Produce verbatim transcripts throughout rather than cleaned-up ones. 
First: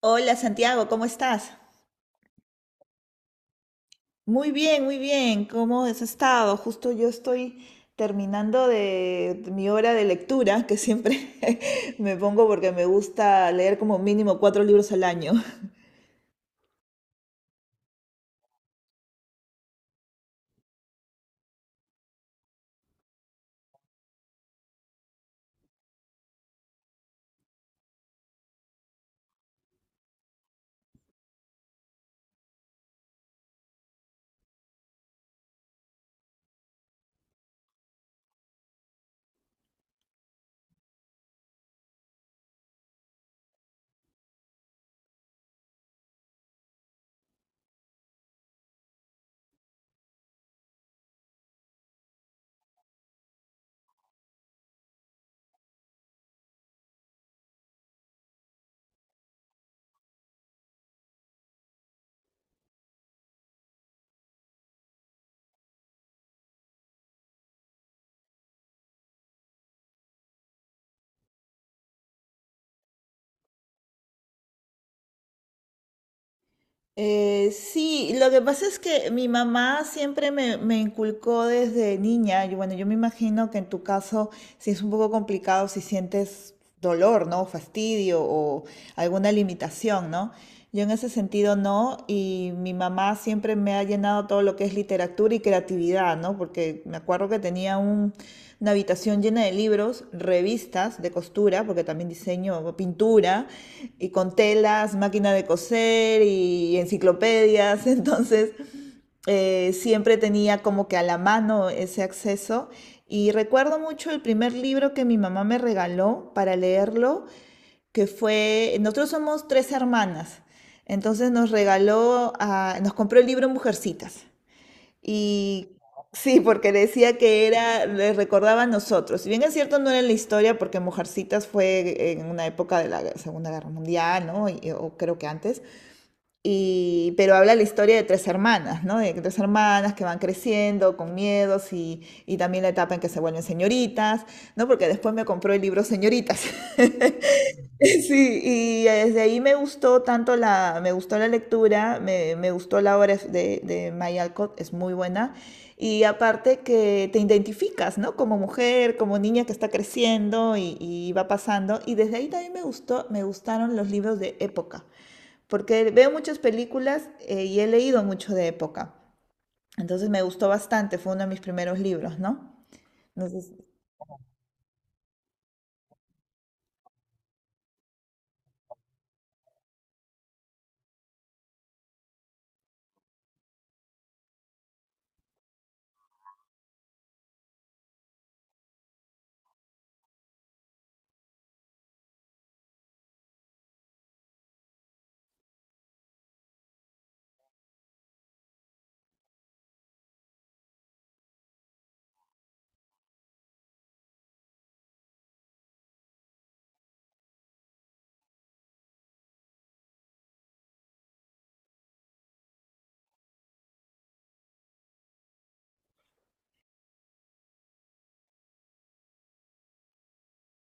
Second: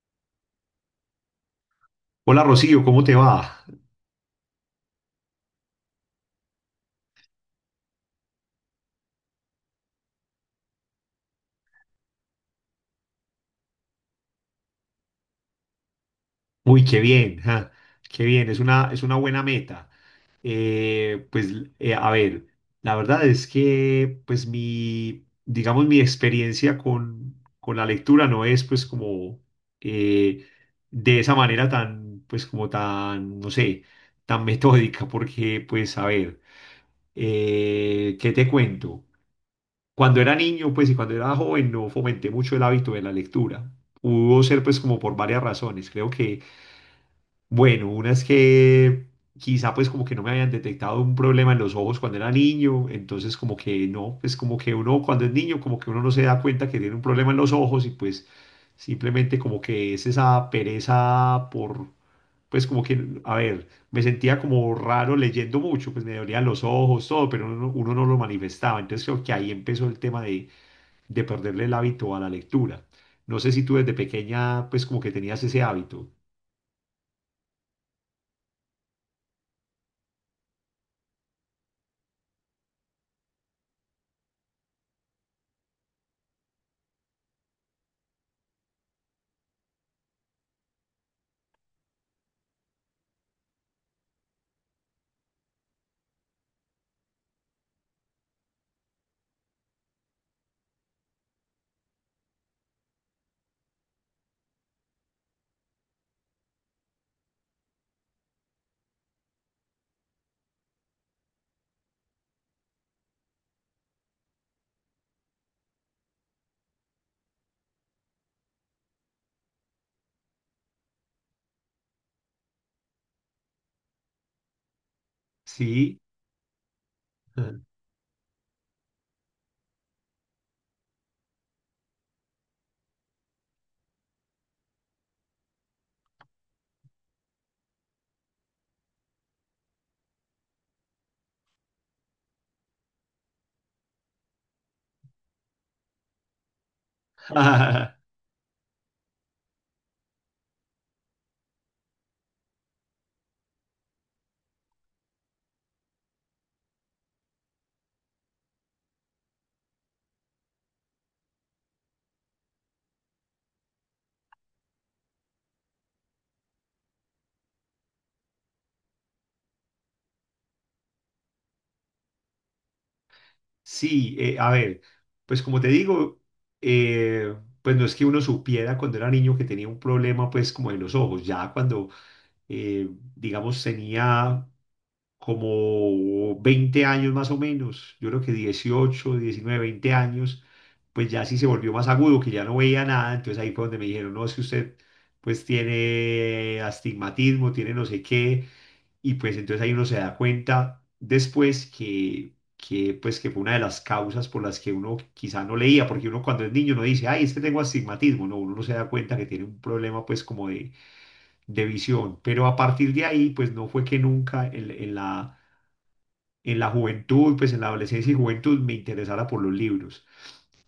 Hola Santiago, ¿cómo estás? Hola Rocío, ¿cómo te va? Muy bien, muy bien. ¿Cómo has estado? Justo yo estoy terminando de mi hora de lectura, que siempre me pongo porque me gusta leer como mínimo cuatro libros al año. Uy, qué bien, ja, qué bien, es una, es una buena meta. Eh, pues, eh, a ver, la verdad es que, pues, mi, digamos, mi experiencia con, con la lectura no es, pues, como eh, de esa manera tan, pues, como tan, no sé, tan metódica, porque, pues, a ver, eh, ¿qué te cuento? Cuando era niño, pues, y cuando era joven, no fomenté mucho el hábito de la lectura. Pudo ser, pues, como por varias razones. Creo que bueno, una es que quizá pues como que no me habían detectado un problema en los ojos cuando era niño, entonces como que no, pues como que uno cuando es niño como que uno no se da cuenta que tiene un problema en los ojos y pues simplemente como que es esa pereza por, pues como que, a ver, me sentía como raro leyendo mucho, pues me dolían los ojos, todo, pero uno, uno no lo manifestaba, entonces creo que ahí empezó el tema de, de perderle el hábito a la lectura. No sé si tú desde pequeña pues como que tenías ese hábito. Eh, sí, lo que pasa es que mi mamá siempre me, me inculcó desde niña, y bueno, yo me imagino que en tu caso sí es un poco complicado si sientes dolor, ¿no? Fastidio o alguna limitación, ¿no? Yo en ese sentido no, y mi mamá siempre me ha llenado todo lo que es literatura y creatividad, ¿no? Porque me acuerdo que tenía un, una habitación llena de libros, revistas de costura, porque también diseño pintura, y con telas, máquina de coser y enciclopedias. Entonces, eh, siempre tenía como que a la mano ese acceso. Y recuerdo mucho el primer libro que mi mamá me regaló para leerlo que fue, nosotros somos tres hermanas, entonces nos regaló, a- nos compró el libro Mujercitas. Y ¿Sí? sí, porque decía que era, le recordaba a nosotros. Si bien es cierto, no era la historia, porque Mujercitas fue en una época de la Segunda Guerra Mundial, ¿no? Y- o creo que antes. Y, pero habla la historia de tres hermanas, ¿no? De tres hermanas que van creciendo con miedos y, y también la etapa en que se vuelven señoritas, ¿no? Porque después me compró el libro Señoritas. Sí, y desde ahí me gustó tanto la, me gustó la lectura, me, me gustó la obra de, de May Alcott, es muy buena. Y aparte que te identificas, ¿no? Como mujer, como niña que está creciendo y, y va pasando. Y desde ahí también me gustó, me gustaron los libros de época, porque veo muchas películas eh, y he leído mucho de época. Entonces me gustó bastante, fue uno de mis primeros libros, ¿no? Sí, eh, a ver, pues como te digo, eh, pues no es que uno supiera cuando era niño que tenía un problema pues como de los ojos, ya cuando eh, digamos tenía como veinte años más o menos, yo creo que dieciocho, diecinueve, veinte años, pues ya sí se volvió más agudo, que ya no veía nada, entonces ahí fue donde me dijeron, no, es que usted pues tiene astigmatismo, tiene no sé qué. Y pues entonces ahí uno se da cuenta después que, que, pues, que fue una de las causas por las que uno quizá no leía, porque uno cuando es niño no dice, ay, es que tengo astigmatismo, no, uno no se da cuenta que tiene un problema pues como de, de visión. Pero a partir de ahí, pues no fue que nunca en, en la, en la juventud, pues en la adolescencia y juventud me interesara por los libros.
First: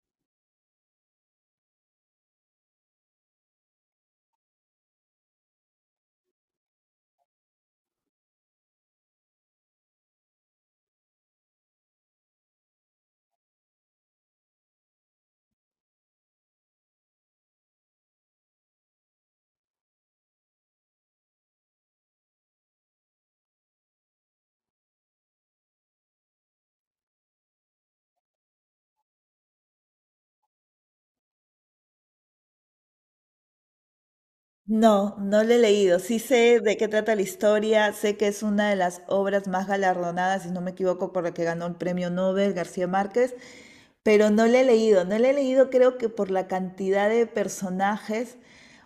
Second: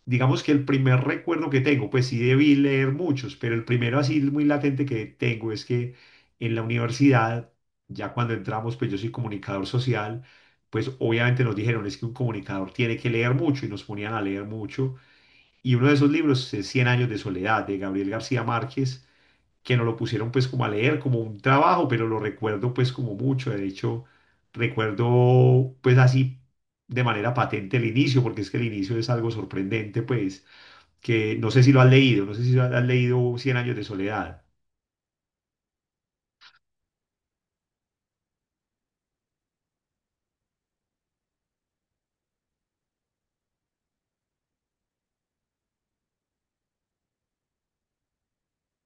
Digamos que el primer recuerdo que tengo, pues sí debí leer muchos, pero el primero así muy latente que tengo es que en la universidad, ya cuando entramos, pues yo soy comunicador social, pues obviamente nos dijeron es que un comunicador tiene que leer mucho y nos ponían a leer mucho. Y uno de esos libros es Cien años de soledad de Gabriel García Márquez, que nos lo pusieron pues como a leer, como un trabajo, pero lo recuerdo pues como mucho. De hecho, recuerdo pues así de manera patente el inicio, porque es que el inicio es algo sorprendente pues, que no sé si lo has leído, no sé si has leído Cien años de soledad. No, no le he leído. Sí sé de qué trata la historia, sé que es una de las obras más galardonadas, si no me equivoco, por la que ganó el premio Nobel García Márquez, pero no le he leído. No le he leído creo que por la cantidad de personajes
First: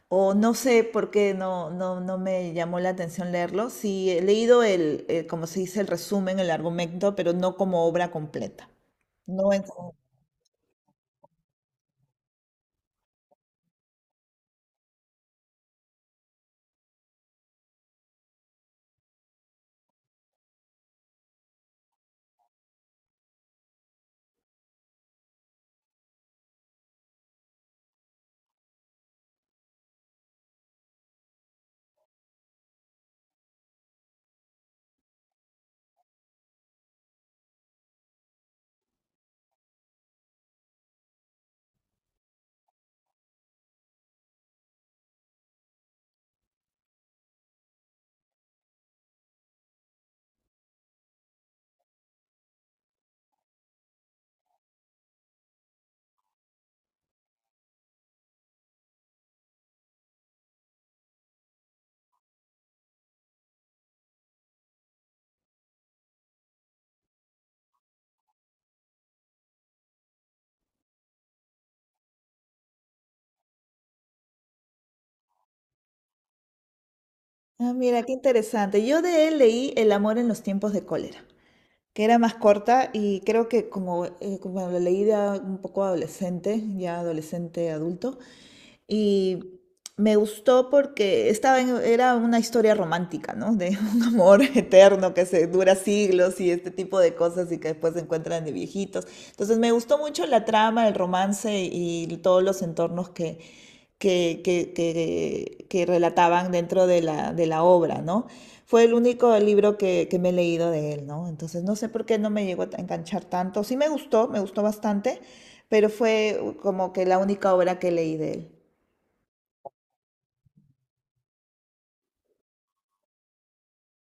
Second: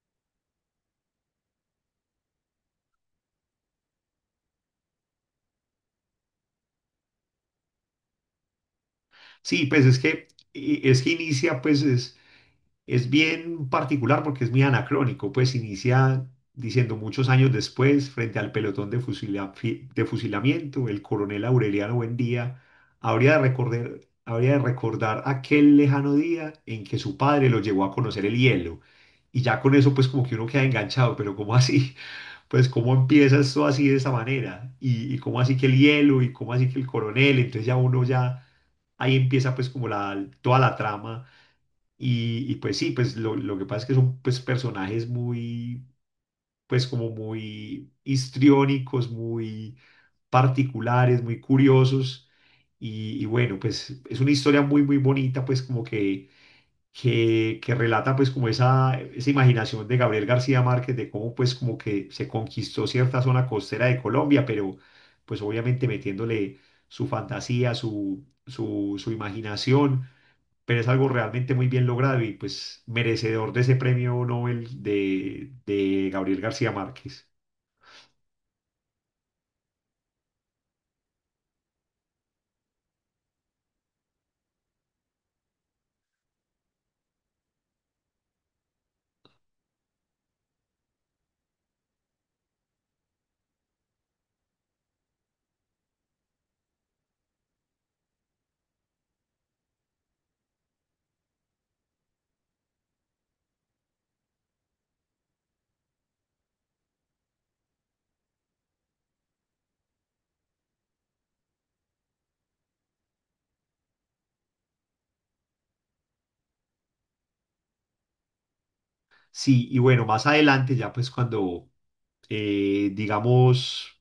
o no sé por qué no, no, no me llamó la atención leerlo. Sí he leído el, eh, como se dice, el resumen, el argumento, pero no como obra completa. No en... Sí, pues es que, y- es que inicia pues es es bien particular porque es muy anacrónico, pues inicia diciendo muchos años después, frente al pelotón de, fusila- fi- de fusilamiento, el coronel Aureliano Buendía habría de recordar, habría de recordar aquel lejano día en que su padre lo llevó a conocer el hielo. Y ya con eso, pues como que uno queda enganchado, pero ¿cómo así? Pues, ¿cómo empieza esto así de esa manera? Y, ¿y cómo así que el hielo? ¿Y cómo así que el coronel? Entonces ya uno ya, ahí empieza pues como la, toda la trama y, y pues sí, pues lo, lo que pasa es que son pues personajes muy, pues como muy histriónicos, muy particulares, muy curiosos. Y, y bueno, pues es una historia muy, muy bonita, pues como que, que, que relata pues como esa, esa imaginación de Gabriel García Márquez de cómo pues como que se conquistó cierta zona costera de Colombia, pero pues obviamente metiéndole su fantasía, su, su, su imaginación, pero es algo realmente muy bien logrado y pues merecedor de ese premio Nobel de, de Gabriel García Márquez. Ah, mira, qué interesante. Yo de él leí El amor en los tiempos de cólera, que era más corta y creo que como, eh, como la leí de a- un poco adolescente, ya adolescente adulto, y me gustó porque estaba en- era una historia romántica, ¿no? De un amor eterno que se dura siglos y este tipo de cosas y que después se encuentran de viejitos. Entonces me gustó mucho la trama, el romance y todos los entornos que, que, que, que, que relataban dentro de la, de la obra, ¿no? Fue el único libro que, que me he leído de él, ¿no? Entonces no sé por qué no me llegó a enganchar tanto. Sí me gustó, me gustó bastante, pero fue como que la única obra que leí de él. Sí, y bueno, más adelante ya pues cuando, eh, digamos,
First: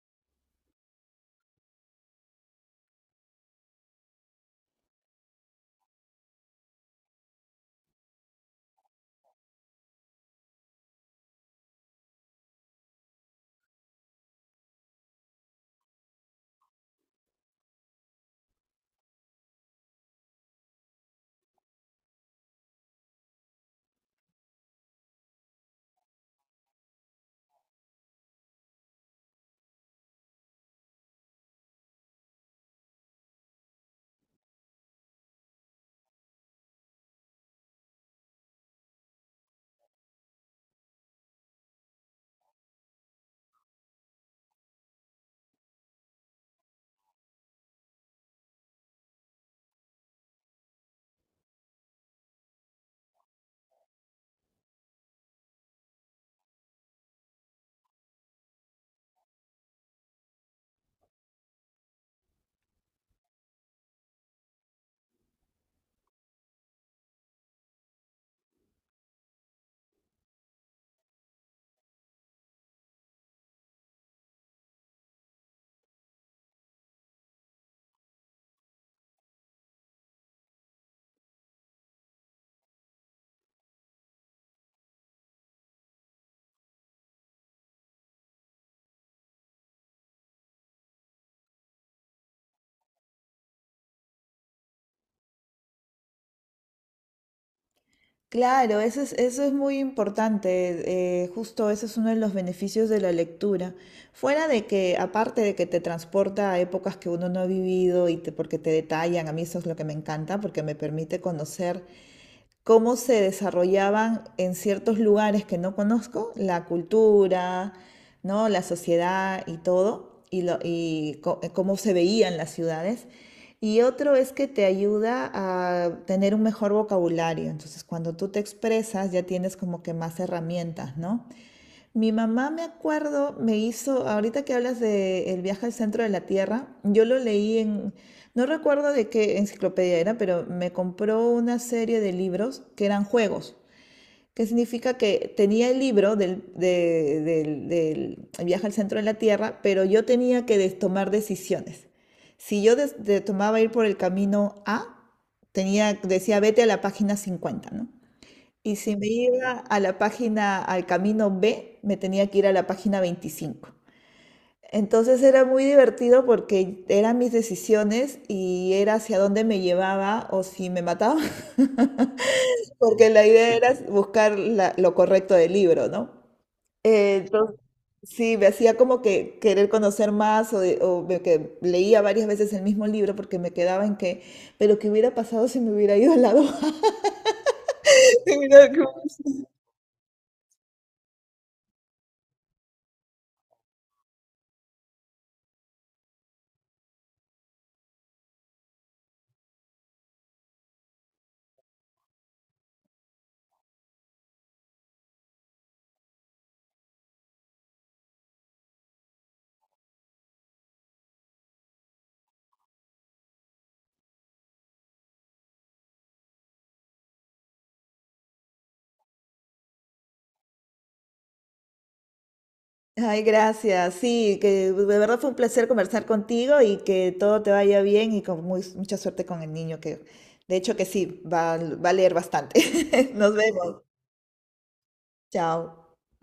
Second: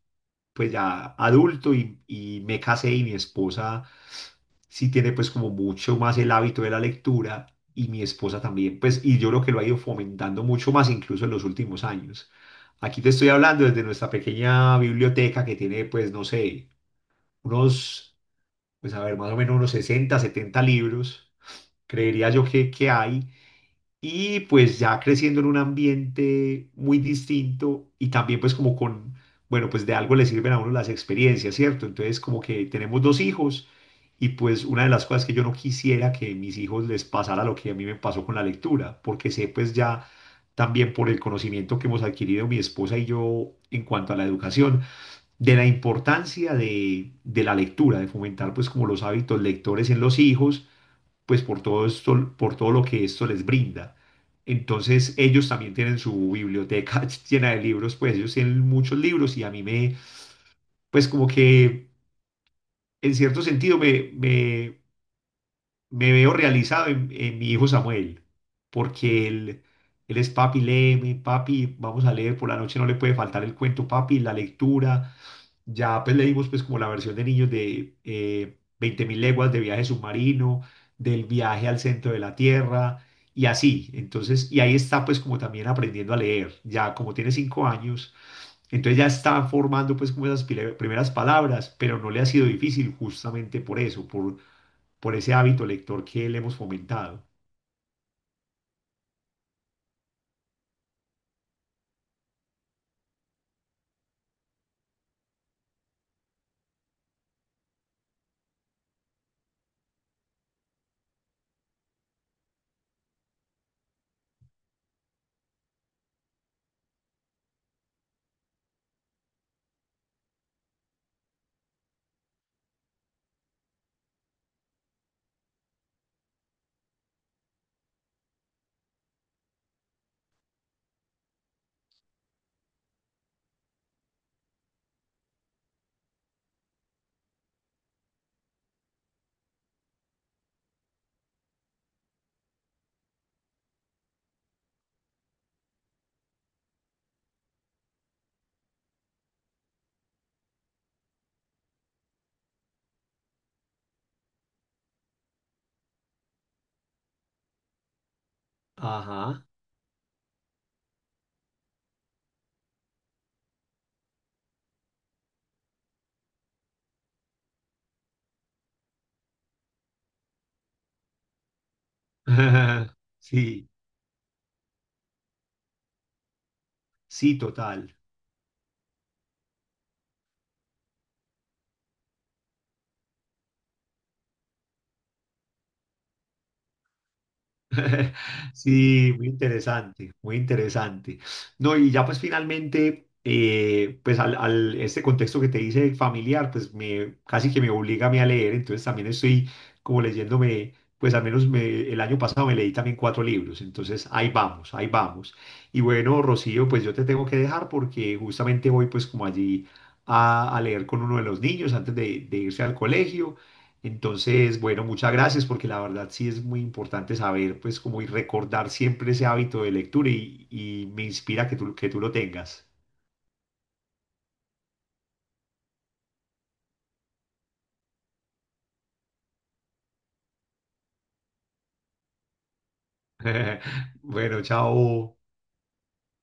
pues ya adulto y, y me casé y mi esposa sí tiene pues como mucho más el hábito de la lectura y mi esposa también, pues, y yo creo que lo ha ido fomentando mucho más incluso en los últimos años. Aquí te estoy hablando desde nuestra pequeña biblioteca que tiene pues, no sé, unos pues a ver, más o menos unos sesenta setenta libros, creería yo que, que hay, y pues ya creciendo en un ambiente muy distinto y también pues como con, bueno, pues de algo le sirven a uno las experiencias, ¿cierto? Entonces como que tenemos dos hijos y pues una de las cosas que yo no quisiera que a mis hijos les pasara lo que a mí me pasó con la lectura, porque sé pues ya también por el conocimiento que hemos adquirido mi esposa y yo en cuanto a la educación, de la importancia de, de la lectura, de fomentar pues como los hábitos lectores en los hijos, pues por todo esto, por todo lo que esto les brinda. Entonces ellos también tienen su biblioteca llena de libros, pues ellos tienen muchos libros y a mí me, pues como que en cierto sentido me, me, me veo realizado en, en mi hijo Samuel, porque él, él es papi, léeme, papi, vamos a leer por la noche, no le puede faltar el cuento, papi, la lectura. Ya pues leímos pues como la versión de niños de eh, veinte mil leguas de viaje submarino, del viaje al centro de la Tierra y así. Entonces, y ahí está pues como también aprendiendo a leer. Ya como tiene cinco años, entonces ya está formando pues como esas pile- primeras palabras, pero no le ha sido difícil justamente por eso, por, por ese hábito lector que le hemos fomentado. Claro, eso es, eso es muy importante, eh, justo ese es uno de los beneficios de la lectura. Fuera de que, aparte de que te transporta a épocas que uno no ha vivido y te- porque te detallan, a mí eso es lo que me encanta, porque me permite conocer cómo se desarrollaban en ciertos lugares que no conozco, la cultura, ¿no? La sociedad y todo, y, lo, y co- eh, cómo se veían las ciudades. Y otro es que te ayuda a tener un mejor vocabulario. Entonces, cuando tú te expresas, ya tienes como que más herramientas, ¿no? Mi mamá, me acuerdo, me hizo, ahorita que hablas de El viaje al centro de la Tierra, yo lo leí en, no recuerdo de qué enciclopedia era, pero me compró una serie de libros que eran juegos, que significa que tenía el libro del, de- del- del viaje al centro de la Tierra, pero yo tenía que des- tomar decisiones. Si yo des- de- tomaba ir por el camino A, tenía, decía, vete a la página cincuenta, ¿no? Y si me Ajá. iba a la página, al camino B, me tenía que ir a la página veinticinco. Entonces era muy divertido porque eran mis decisiones y era hacia dónde me llevaba o si me mataba, porque la idea Sí, era buscar la- lo correcto del libro, ¿no? Eh, sí, entonces, total. sí, me hacía como que querer conocer más o, de- o me que leía varias veces el mismo libro porque me quedaba en que, pero ¿qué hubiera pasado si me hubiera ido al lado A? Sí, muy interesante, muy interesante. No, y ya pues finalmente, eh, pues al, al- este contexto que te dice familiar, pues me casi que me obliga a mí a leer, entonces también estoy como leyéndome, pues al menos me- el año pasado me leí también cuatro libros, entonces ahí vamos, ahí vamos. Y bueno, Rocío, pues yo te tengo que dejar porque justamente voy pues como allí a, a leer con uno de los niños antes de, de irse al colegio. Entonces, bueno, muchas gracias porque la verdad sí es muy importante saber, pues, como y recordar siempre ese hábito de lectura y, y me inspira que tú, que tú lo tengas. Ay, gracias. Sí, que de verdad fue un placer conversar contigo y que todo te vaya bien y con muy- mucha suerte con el niño, que de hecho que sí, va, va a leer bastante. Nos vemos. Bueno, chao. Chao.